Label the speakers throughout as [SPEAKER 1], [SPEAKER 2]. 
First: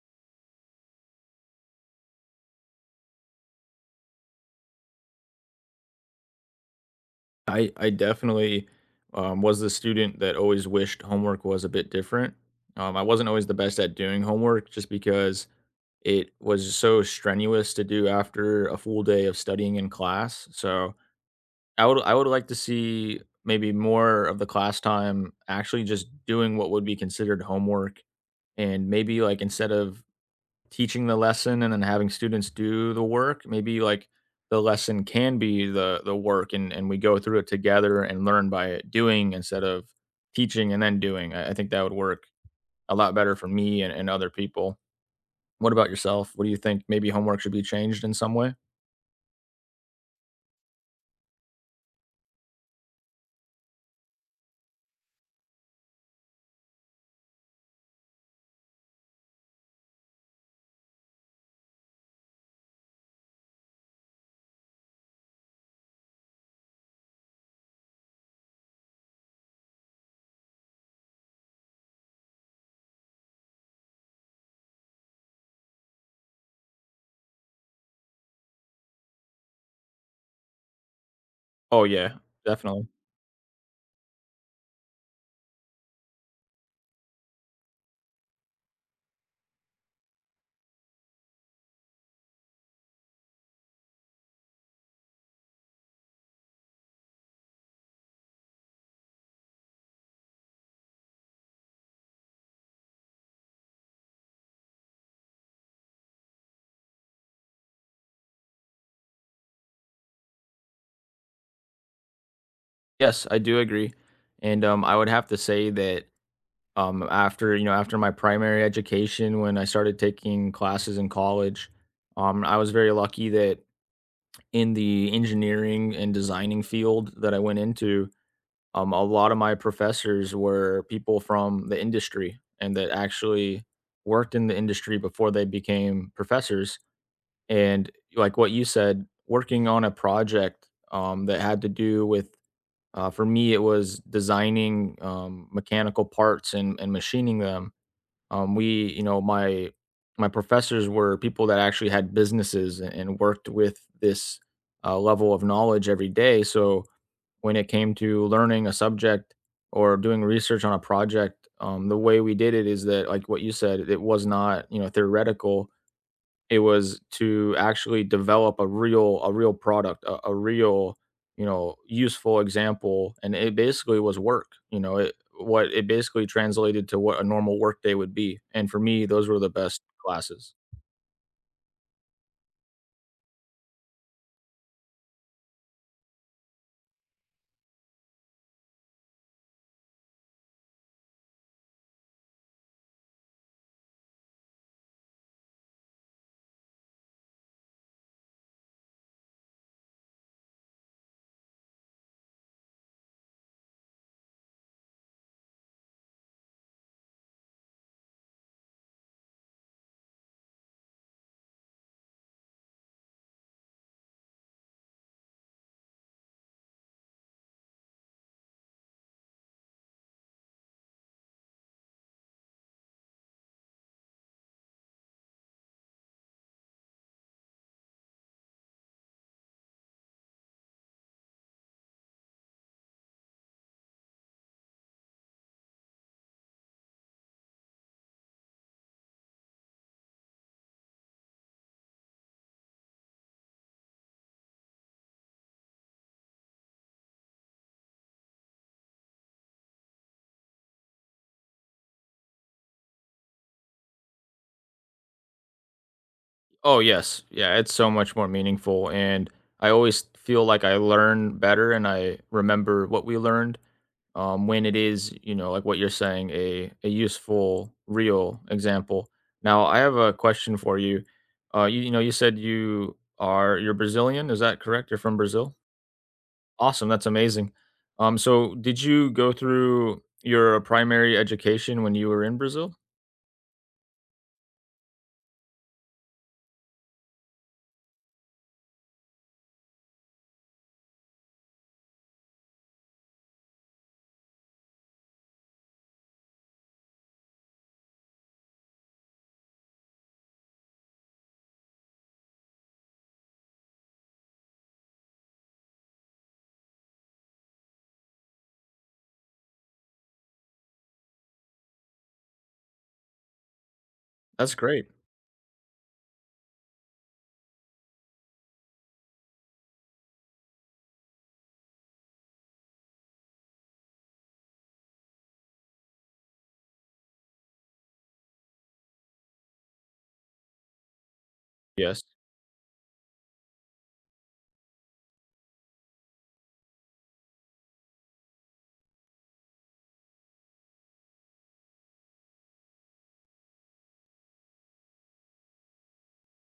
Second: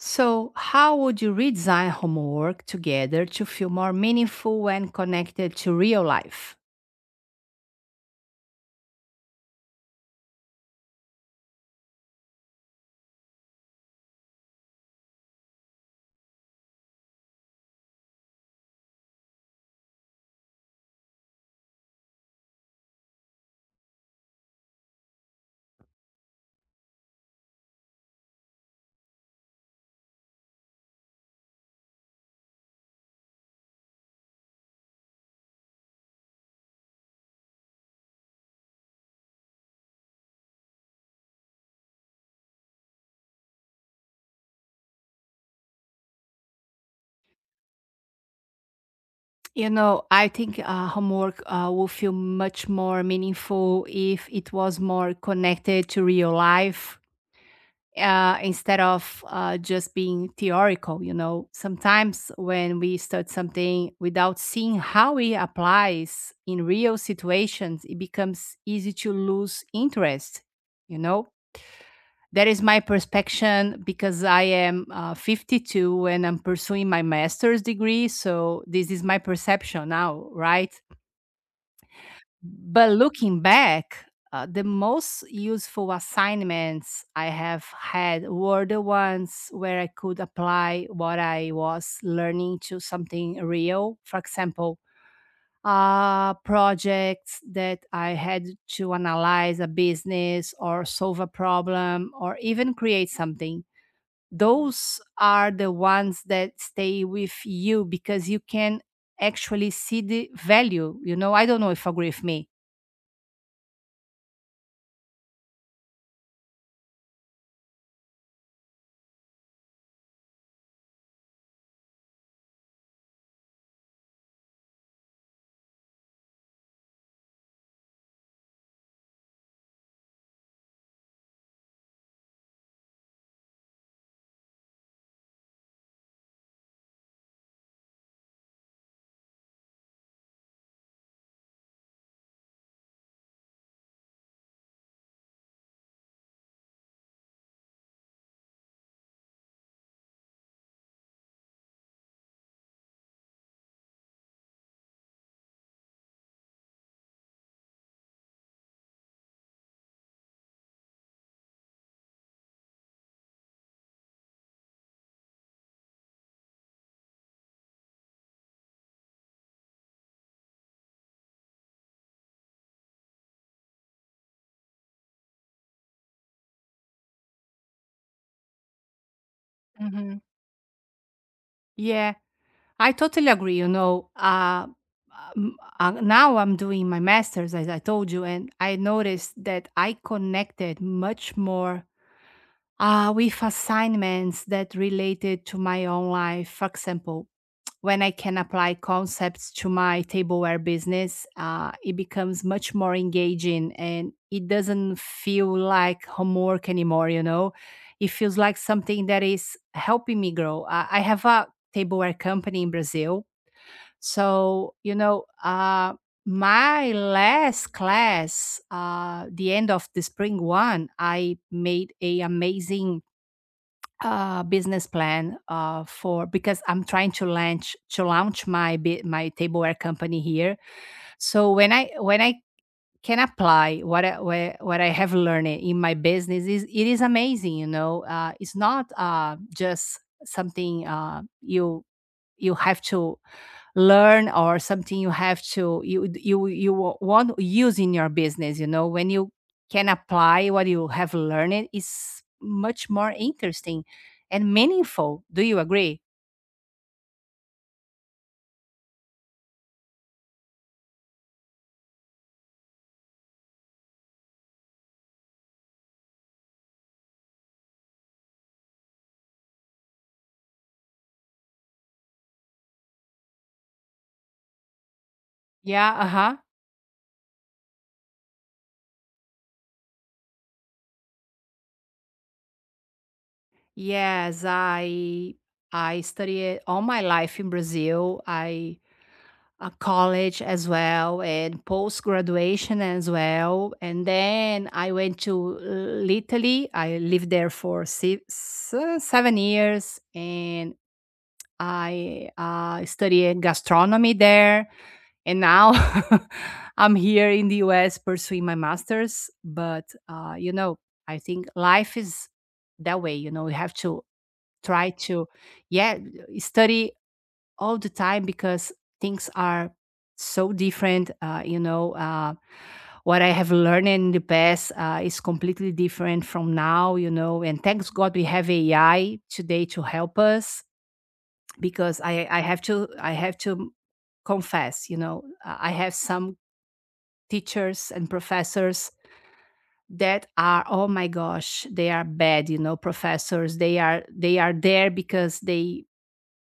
[SPEAKER 1] So, how would you redesign homework together to feel more meaningful and connected to real life?
[SPEAKER 2] I definitely, was the student that always wished homework was a bit different. I wasn't always the best at doing homework just because it was so strenuous to do after a full day of studying in class. So I would like to see maybe more of the class time actually just doing what would be considered homework, and maybe like instead of teaching the lesson and then having students do the work. Maybe like the lesson can be the work, and we go through it together and learn by doing instead of teaching and then doing. I think that would work a lot better for me and other people. What about yourself? What do you think? Maybe homework should be changed in some way?
[SPEAKER 1] You know, I think homework will feel much more meaningful if it was more connected to real life instead of just being theoretical. You know, sometimes when we start something without seeing how it applies in real situations, it becomes easy to lose interest, you know? That is my perspective because I am 52 and I'm pursuing my master's degree. So this is my perception now, right?
[SPEAKER 2] Oh yeah, definitely.
[SPEAKER 1] But looking back, the most useful assignments I have had were the ones where I could apply what I was learning to something real. For example, projects that I had to analyze a business or solve a problem or even create something, those are the ones that stay with you because you can actually see the value. You know, I don't know if you agree with me.
[SPEAKER 2] Yes, I do agree. And I would have to say that after, you know, after my primary education when I started taking classes in college, I was very lucky that in the engineering and designing field that I went into, a lot of my professors were people from the industry and that actually worked in the industry before they became professors. And like what you said, working on a project that had to do with, for me, it was designing mechanical parts and machining them, we, you know, my professors were people that actually had businesses and worked with this level of knowledge every day. So when it came to learning a subject or doing research on a project, the way we did it is that, like what you said, it was not, you know, theoretical. It was to actually develop a real product, a real, you know, useful example, and it basically was work, you know, it what it basically translated to what a normal work day would be, and for me, those were the best
[SPEAKER 1] Mhm.
[SPEAKER 2] classes.
[SPEAKER 1] Yeah, I totally agree. You know, now I'm doing my master's, as I told you, and I noticed that I connected much more with assignments that related to my own life. For example, when I can apply concepts to my tableware business, it becomes much more engaging and it doesn't feel like homework anymore, you know? It feels like something that is helping me grow. I have a tableware company in Brazil, so, you know, my last class, the end of the spring one, I made a amazing business plan for, because I'm trying to launch my my tableware company here. So when I can apply what what I have learned in my business, is it is amazing. You know, it's not just something, you you have to learn, or something you have to want to use in your business, you know. When you can apply what you have learned is much more interesting and meaningful. Do you agree?
[SPEAKER 2] Oh, yes. Yeah, it's so much more meaningful, and I always feel like I learn better and I remember what we learned, when it is, you know, like what you're saying, a useful, real example. Now, I have a question for you. You know, you said you're Brazilian, is that correct? You're from Brazil?
[SPEAKER 1] Yeah, uh-huh.
[SPEAKER 2] Awesome, that's amazing. So did you go through your primary education when you were in Brazil?
[SPEAKER 1] Yes, I studied all my life in Brazil. I, college as well, and post graduation as well. And then I went to Italy. I lived there for 7 years, and I studied gastronomy there. And now I'm here in the US pursuing my master's. But, you know, I think life is that way. You know, you have to
[SPEAKER 2] That's great.
[SPEAKER 1] try to, yeah, study all the time because things are so different, you know, what I have learned in the past is completely different from now, you know. And thanks god we have AI today to help us because
[SPEAKER 2] Yes.
[SPEAKER 1] I have to, confess, you know. I have some teachers and professors that are, oh my gosh, they are bad, you know. Professors, they are there because they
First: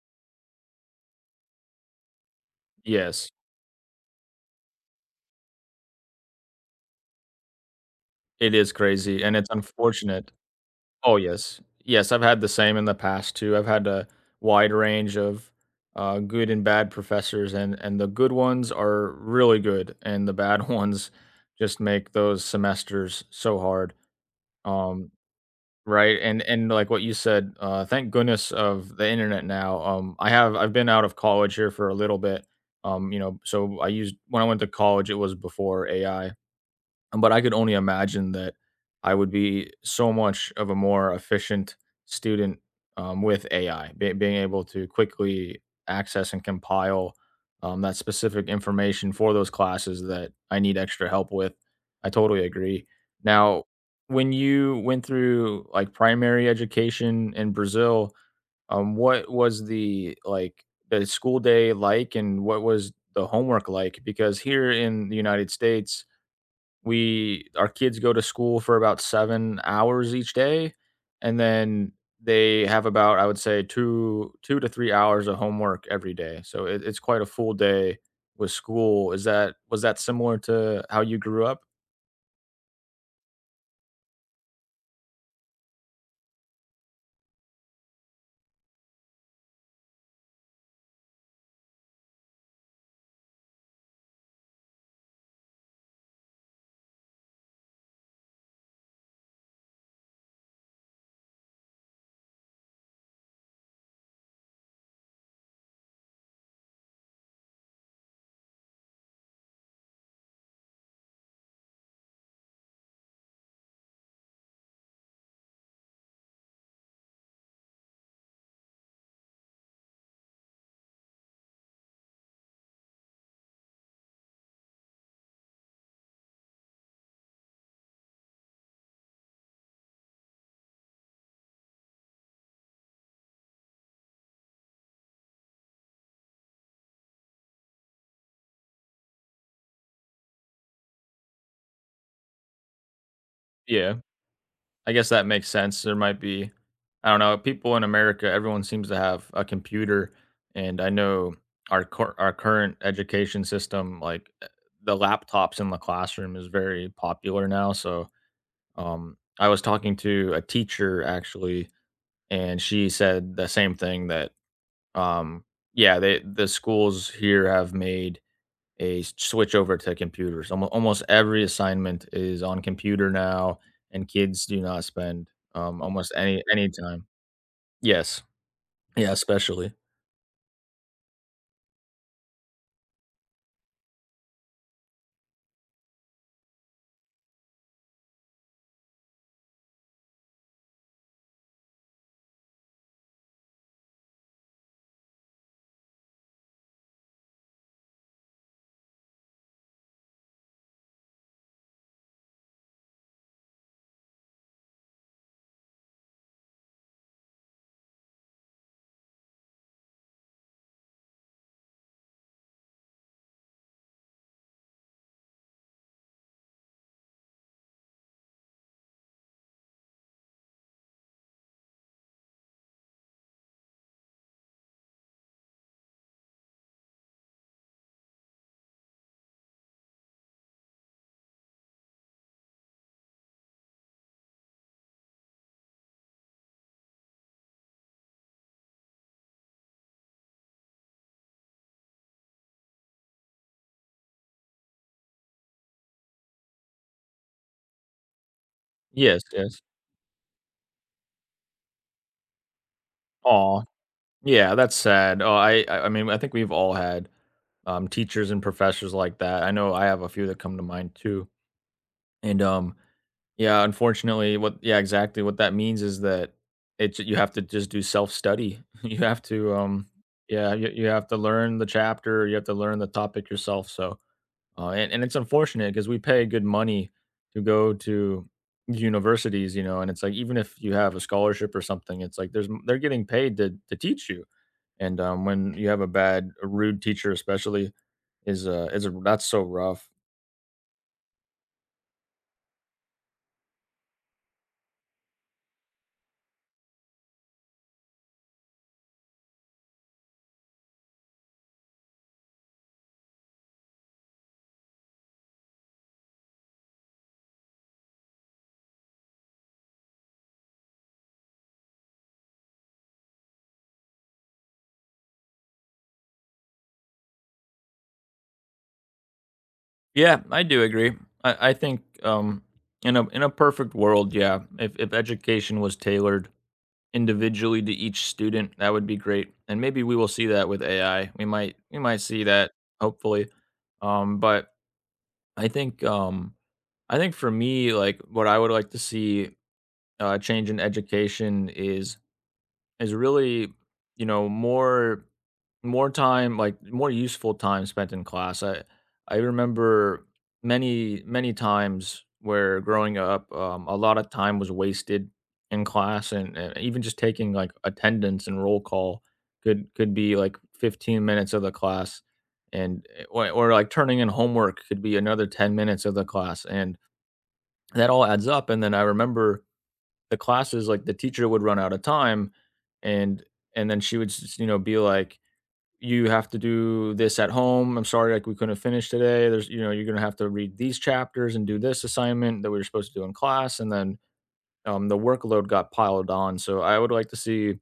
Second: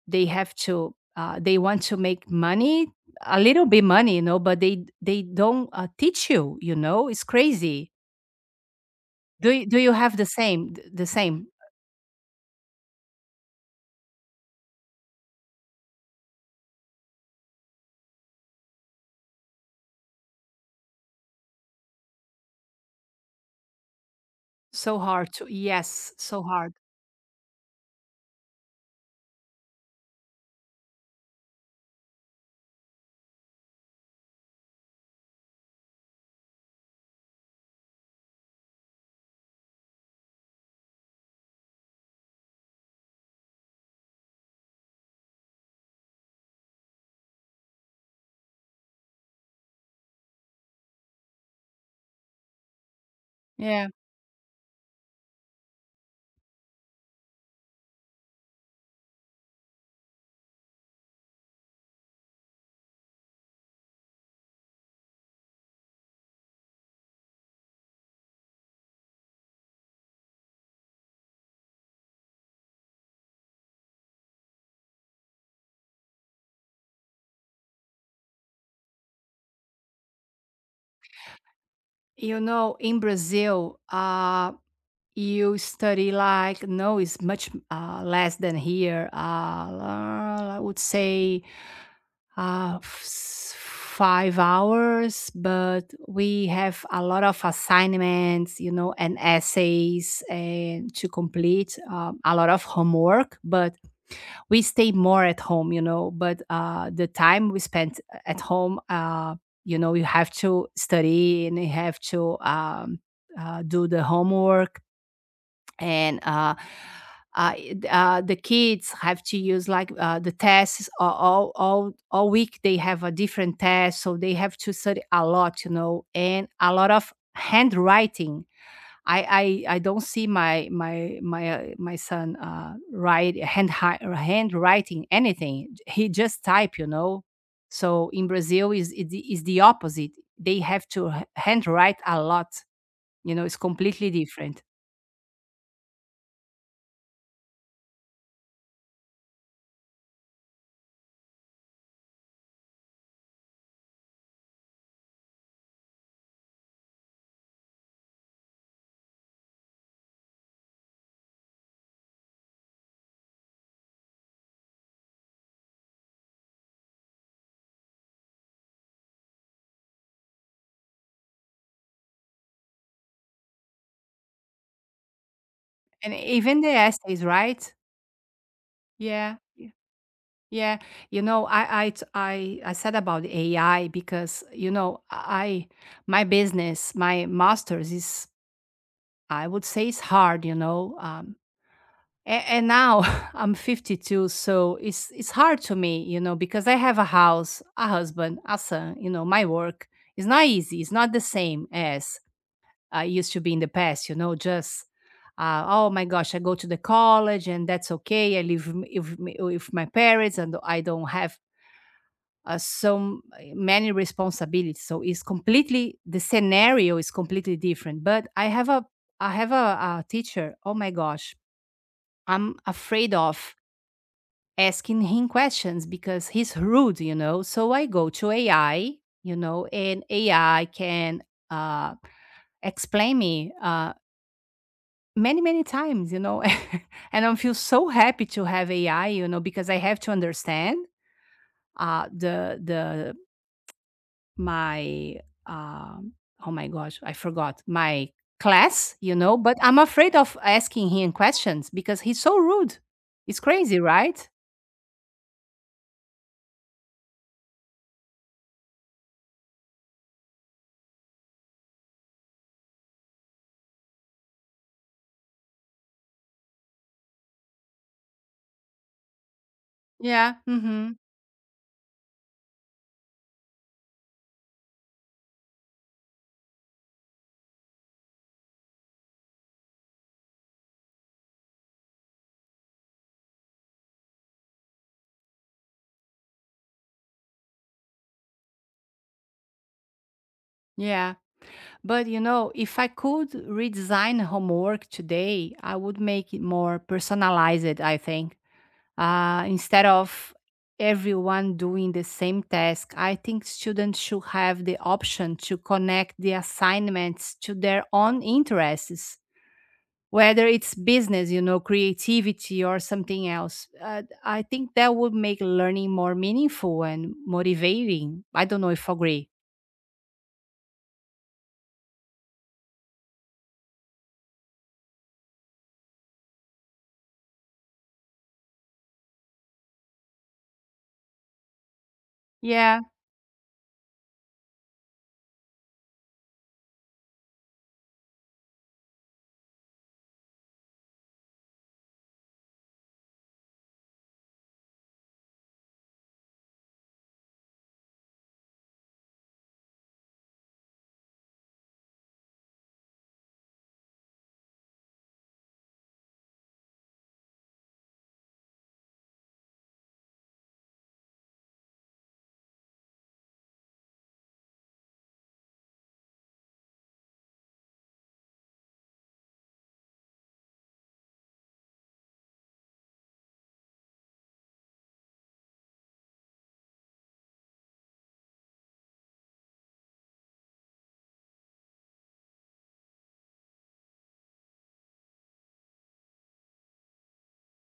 [SPEAKER 1] they have to, they want to make money,
[SPEAKER 2] Yes.
[SPEAKER 1] a little bit money, you know, but they don't teach you, you know. It's crazy.
[SPEAKER 2] It is crazy, and it's
[SPEAKER 1] Do you have the
[SPEAKER 2] unfortunate.
[SPEAKER 1] same the
[SPEAKER 2] Oh,
[SPEAKER 1] same?
[SPEAKER 2] yes. Yes, I've had the same in the past too. I've had a wide range of good and bad professors, and the good ones are really good, and the bad ones just make those semesters so hard.
[SPEAKER 1] So
[SPEAKER 2] Um,
[SPEAKER 1] hard to, yes,
[SPEAKER 2] right, and
[SPEAKER 1] so
[SPEAKER 2] and
[SPEAKER 1] hard.
[SPEAKER 2] like what you said, thank goodness of the internet now. I've been out of college here for a little bit. You know, so I used when I went to college, it was before AI. But I could only imagine that I would be so much of a more efficient student, with AI, be being able to quickly access and compile, that specific information for those classes that I need extra help with. I totally agree. Now,
[SPEAKER 1] Yeah,
[SPEAKER 2] when you went through, like, primary education in Brazil, what was the, like, the school day like, and what was the homework like? Because here in the United States, we our kids go to school for about 7 hours each day, and then they have about, I would say, 2 2 to 3 hours of homework every day, so it's quite a full day with school. Is that was that similar to how you grew up?
[SPEAKER 1] you know, in Brazil, you study like, no, it's much less than here, I would say uh, f- s- 5 hours, but we have a lot of assignments, you know, and essays and to complete, a lot of homework, but we stay more at home, you know. But the time we spent at home, you know, you have to study and you have to do the homework, and the kids have to use like the tests, all, all week. They have a different test, so they have to study a lot, you know, and a lot of handwriting. I don't see my son write handwriting anything. He just type, you know. So in Brazil, is the opposite. They have to handwrite a lot. You know, it's
[SPEAKER 2] Yeah,
[SPEAKER 1] completely different.
[SPEAKER 2] I guess that makes sense. There might be, I don't know, people in America, everyone seems to have a computer, and I know our current education system, like, the laptops in the classroom is very popular now. So I was talking to a teacher actually, and she said the same thing that, um, yeah, they, the schools here have made switch over to computers. Almost every assignment is on computer now, and kids do not spend,
[SPEAKER 1] And
[SPEAKER 2] almost
[SPEAKER 1] even the
[SPEAKER 2] any time.
[SPEAKER 1] essays, right?
[SPEAKER 2] Yes, yeah,
[SPEAKER 1] Yeah. Yeah.
[SPEAKER 2] especially.
[SPEAKER 1] Yeah. You know, I t- I said about AI because, you know, I my business, my master's is, I would say, it's hard, you know. And now I'm 52, so it's hard to me, you know, because I have a house, a husband, a son, you know, my work. It's not easy. It's not the same as used to be in the past, you know. Just, oh my gosh, I go to the college and that's okay. I live m- if m- with my parents and I don't have so many responsibilities. So it's completely, the scenario is completely different. But I have a teacher. Oh my gosh, I'm afraid of asking him questions because he's rude, you know. So I go to AI, you know, and AI can uh, explain me. Many, many times, you know, and I feel so happy to have AI, you know, because I have to understand the my um oh my gosh, I forgot my class, you
[SPEAKER 2] Yes,
[SPEAKER 1] know, but
[SPEAKER 2] yes.
[SPEAKER 1] I'm afraid of asking him questions because he's so rude. It's
[SPEAKER 2] Aw,
[SPEAKER 1] crazy, right?
[SPEAKER 2] yeah, that's sad. Oh, I mean, I think we've all had, teachers and professors like that. I know I have a few that come to mind too. And yeah, unfortunately, what yeah, exactly. What that means is that it you have to just do self-study. You have to
[SPEAKER 1] Yeah.
[SPEAKER 2] yeah, you
[SPEAKER 1] Mm-hmm.
[SPEAKER 2] have to learn the chapter, you have to learn the topic yourself. So, and it's unfortunate because we pay good money to go to universities, you know, and it's like even if you have a scholarship or something, it's like they're getting paid to teach you. And when you have a rude teacher especially is that's so rough.
[SPEAKER 1] Yeah. But you know, if I could redesign homework today, I would make it more personalized, I think. Instead of everyone doing the same task, I think students should have the option to connect the assignments to their own interests, whether it's business, you know, creativity, or something else. I think that would make learning more meaningful and motivating. I don't know if you agree.
[SPEAKER 2] Yeah, I do agree. I think in a perfect world, yeah, if education was tailored individually to each student, that would be great. And maybe we will see that with AI. We might see that
[SPEAKER 1] Yeah.
[SPEAKER 2] hopefully. But I think um, I think for me, like what I would like to see change in education is really, you know, more, time, like, more useful time spent in class. I remember many, many times where growing up, a lot of time was wasted in class, and even just taking like attendance and roll call could be like 15 minutes of the class, and or like turning in homework could be another 10 minutes of the class, and that all adds up, and then I remember the classes like the teacher would run out of time, and and then she would you know be like, you have to do this at home. I'm sorry, like we couldn't finish today. There's, you know, you're gonna have to read these chapters and do this assignment that we were supposed to do in class, and then, the workload got piled on. So I would like to see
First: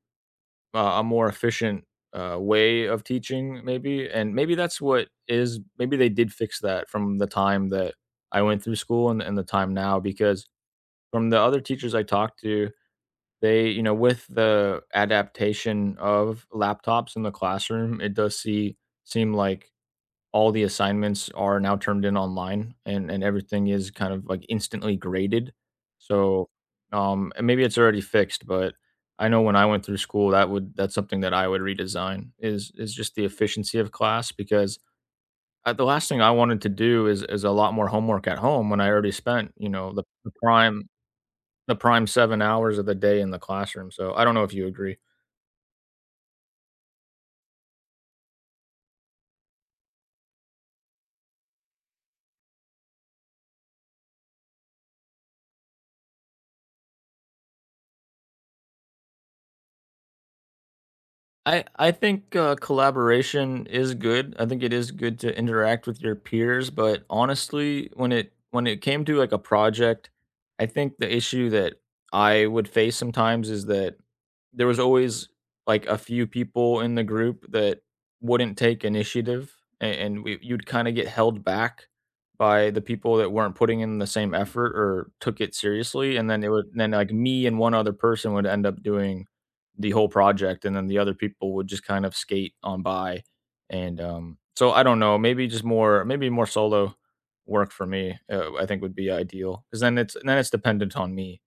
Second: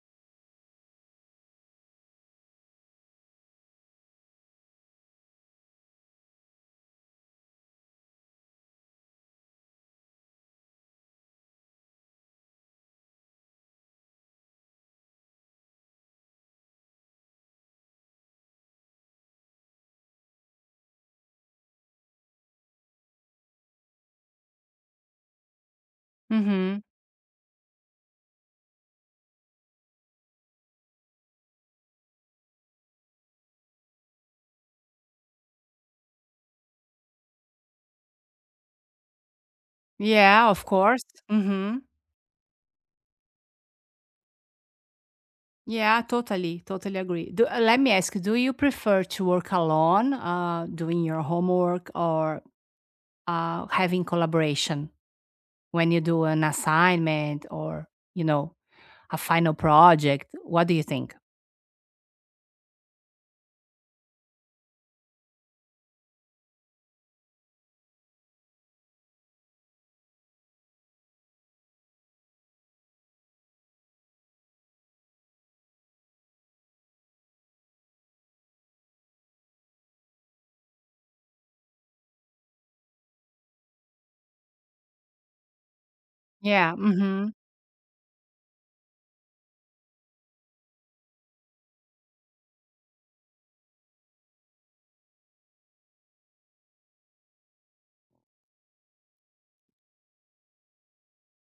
[SPEAKER 2] a more efficient way of teaching, maybe, and maybe that's what is. Maybe they did fix that from the time that I went through school, and the time now, because from the other teachers I talked to, they, you know, with the adaptation of laptops in the classroom, it does seem like all the assignments are now turned in online, and everything is kind of like instantly graded. So,
[SPEAKER 1] Mm-hmm.
[SPEAKER 2] and maybe it's already fixed, but I know when I went through school, that would, that's something that I would redesign is just the efficiency of class, because the last thing I wanted to do is a lot more homework at home when I already spent, you know, the
[SPEAKER 1] Yeah, of
[SPEAKER 2] prime,
[SPEAKER 1] course. Mm-hmm.
[SPEAKER 2] 7 hours of the day in the classroom. So I don't know if you agree.
[SPEAKER 1] Yeah, totally, totally agree. Do, let me ask, do you prefer to work alone, doing your homework, or having collaboration when you do an assignment or, you know, a final project? What do you think?
[SPEAKER 2] I think, collaboration is good. I think it is good to interact with your peers, but honestly, when it came to, like, a project, I think the issue that I would face sometimes is that there was always, like, a few people in the group that wouldn't take initiative, a and we you'd kinda get held back by the people that weren't putting in the same effort or took it seriously, and then it would
[SPEAKER 1] Yeah,
[SPEAKER 2] then, like,
[SPEAKER 1] hmm.
[SPEAKER 2] me and one other person would end up doing the whole project, and then the other people would just kind of skate on by. And so I don't know, maybe just more, maybe more solo work for me. I think would be ideal, because then it's dependent on me.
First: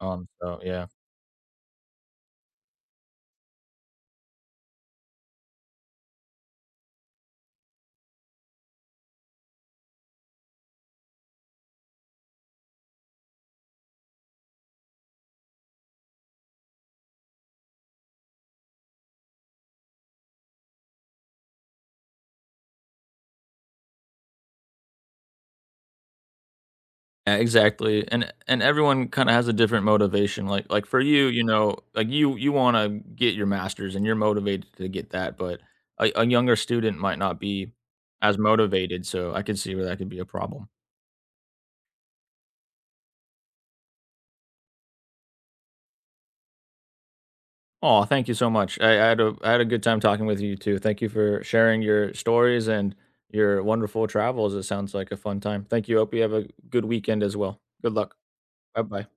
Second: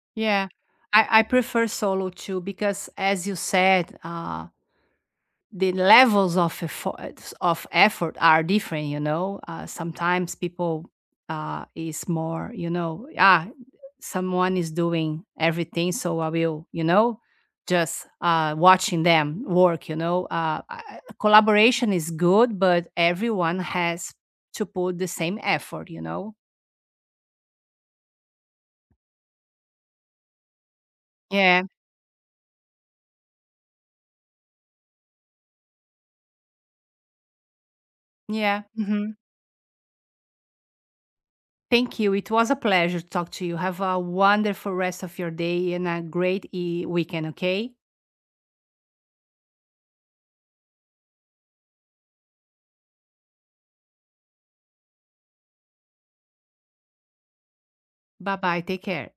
[SPEAKER 1] Yeah,
[SPEAKER 2] So yeah.
[SPEAKER 1] I prefer solo too because, as you said, the levels of effort are different, you know. Sometimes people is more, you know, ah, someone is doing everything, so I will, you know, just watching them work, you know. Collaboration is good, but everyone has to put the same effort, you know.
[SPEAKER 2] Yeah, exactly. And everyone kind of has a different motivation. Like for you, you
[SPEAKER 1] Yeah.
[SPEAKER 2] know, like you want to get your masters and you're motivated to get that, but a younger student might not be as
[SPEAKER 1] Yeah,
[SPEAKER 2] motivated,
[SPEAKER 1] hmm.
[SPEAKER 2] so I could see where that could be a problem.
[SPEAKER 1] Thank you. It was a pleasure to talk to you. Have a wonderful rest of your day and a great weekend, okay?
[SPEAKER 2] Oh, thank you so much. I had a good time talking with you too. Thank you for sharing your stories and your wonderful travels. It sounds like a fun time. Thank you. Hope you have a good weekend as well. Good luck.
[SPEAKER 1] Bye bye.
[SPEAKER 2] Bye
[SPEAKER 1] Take
[SPEAKER 2] bye.
[SPEAKER 1] care.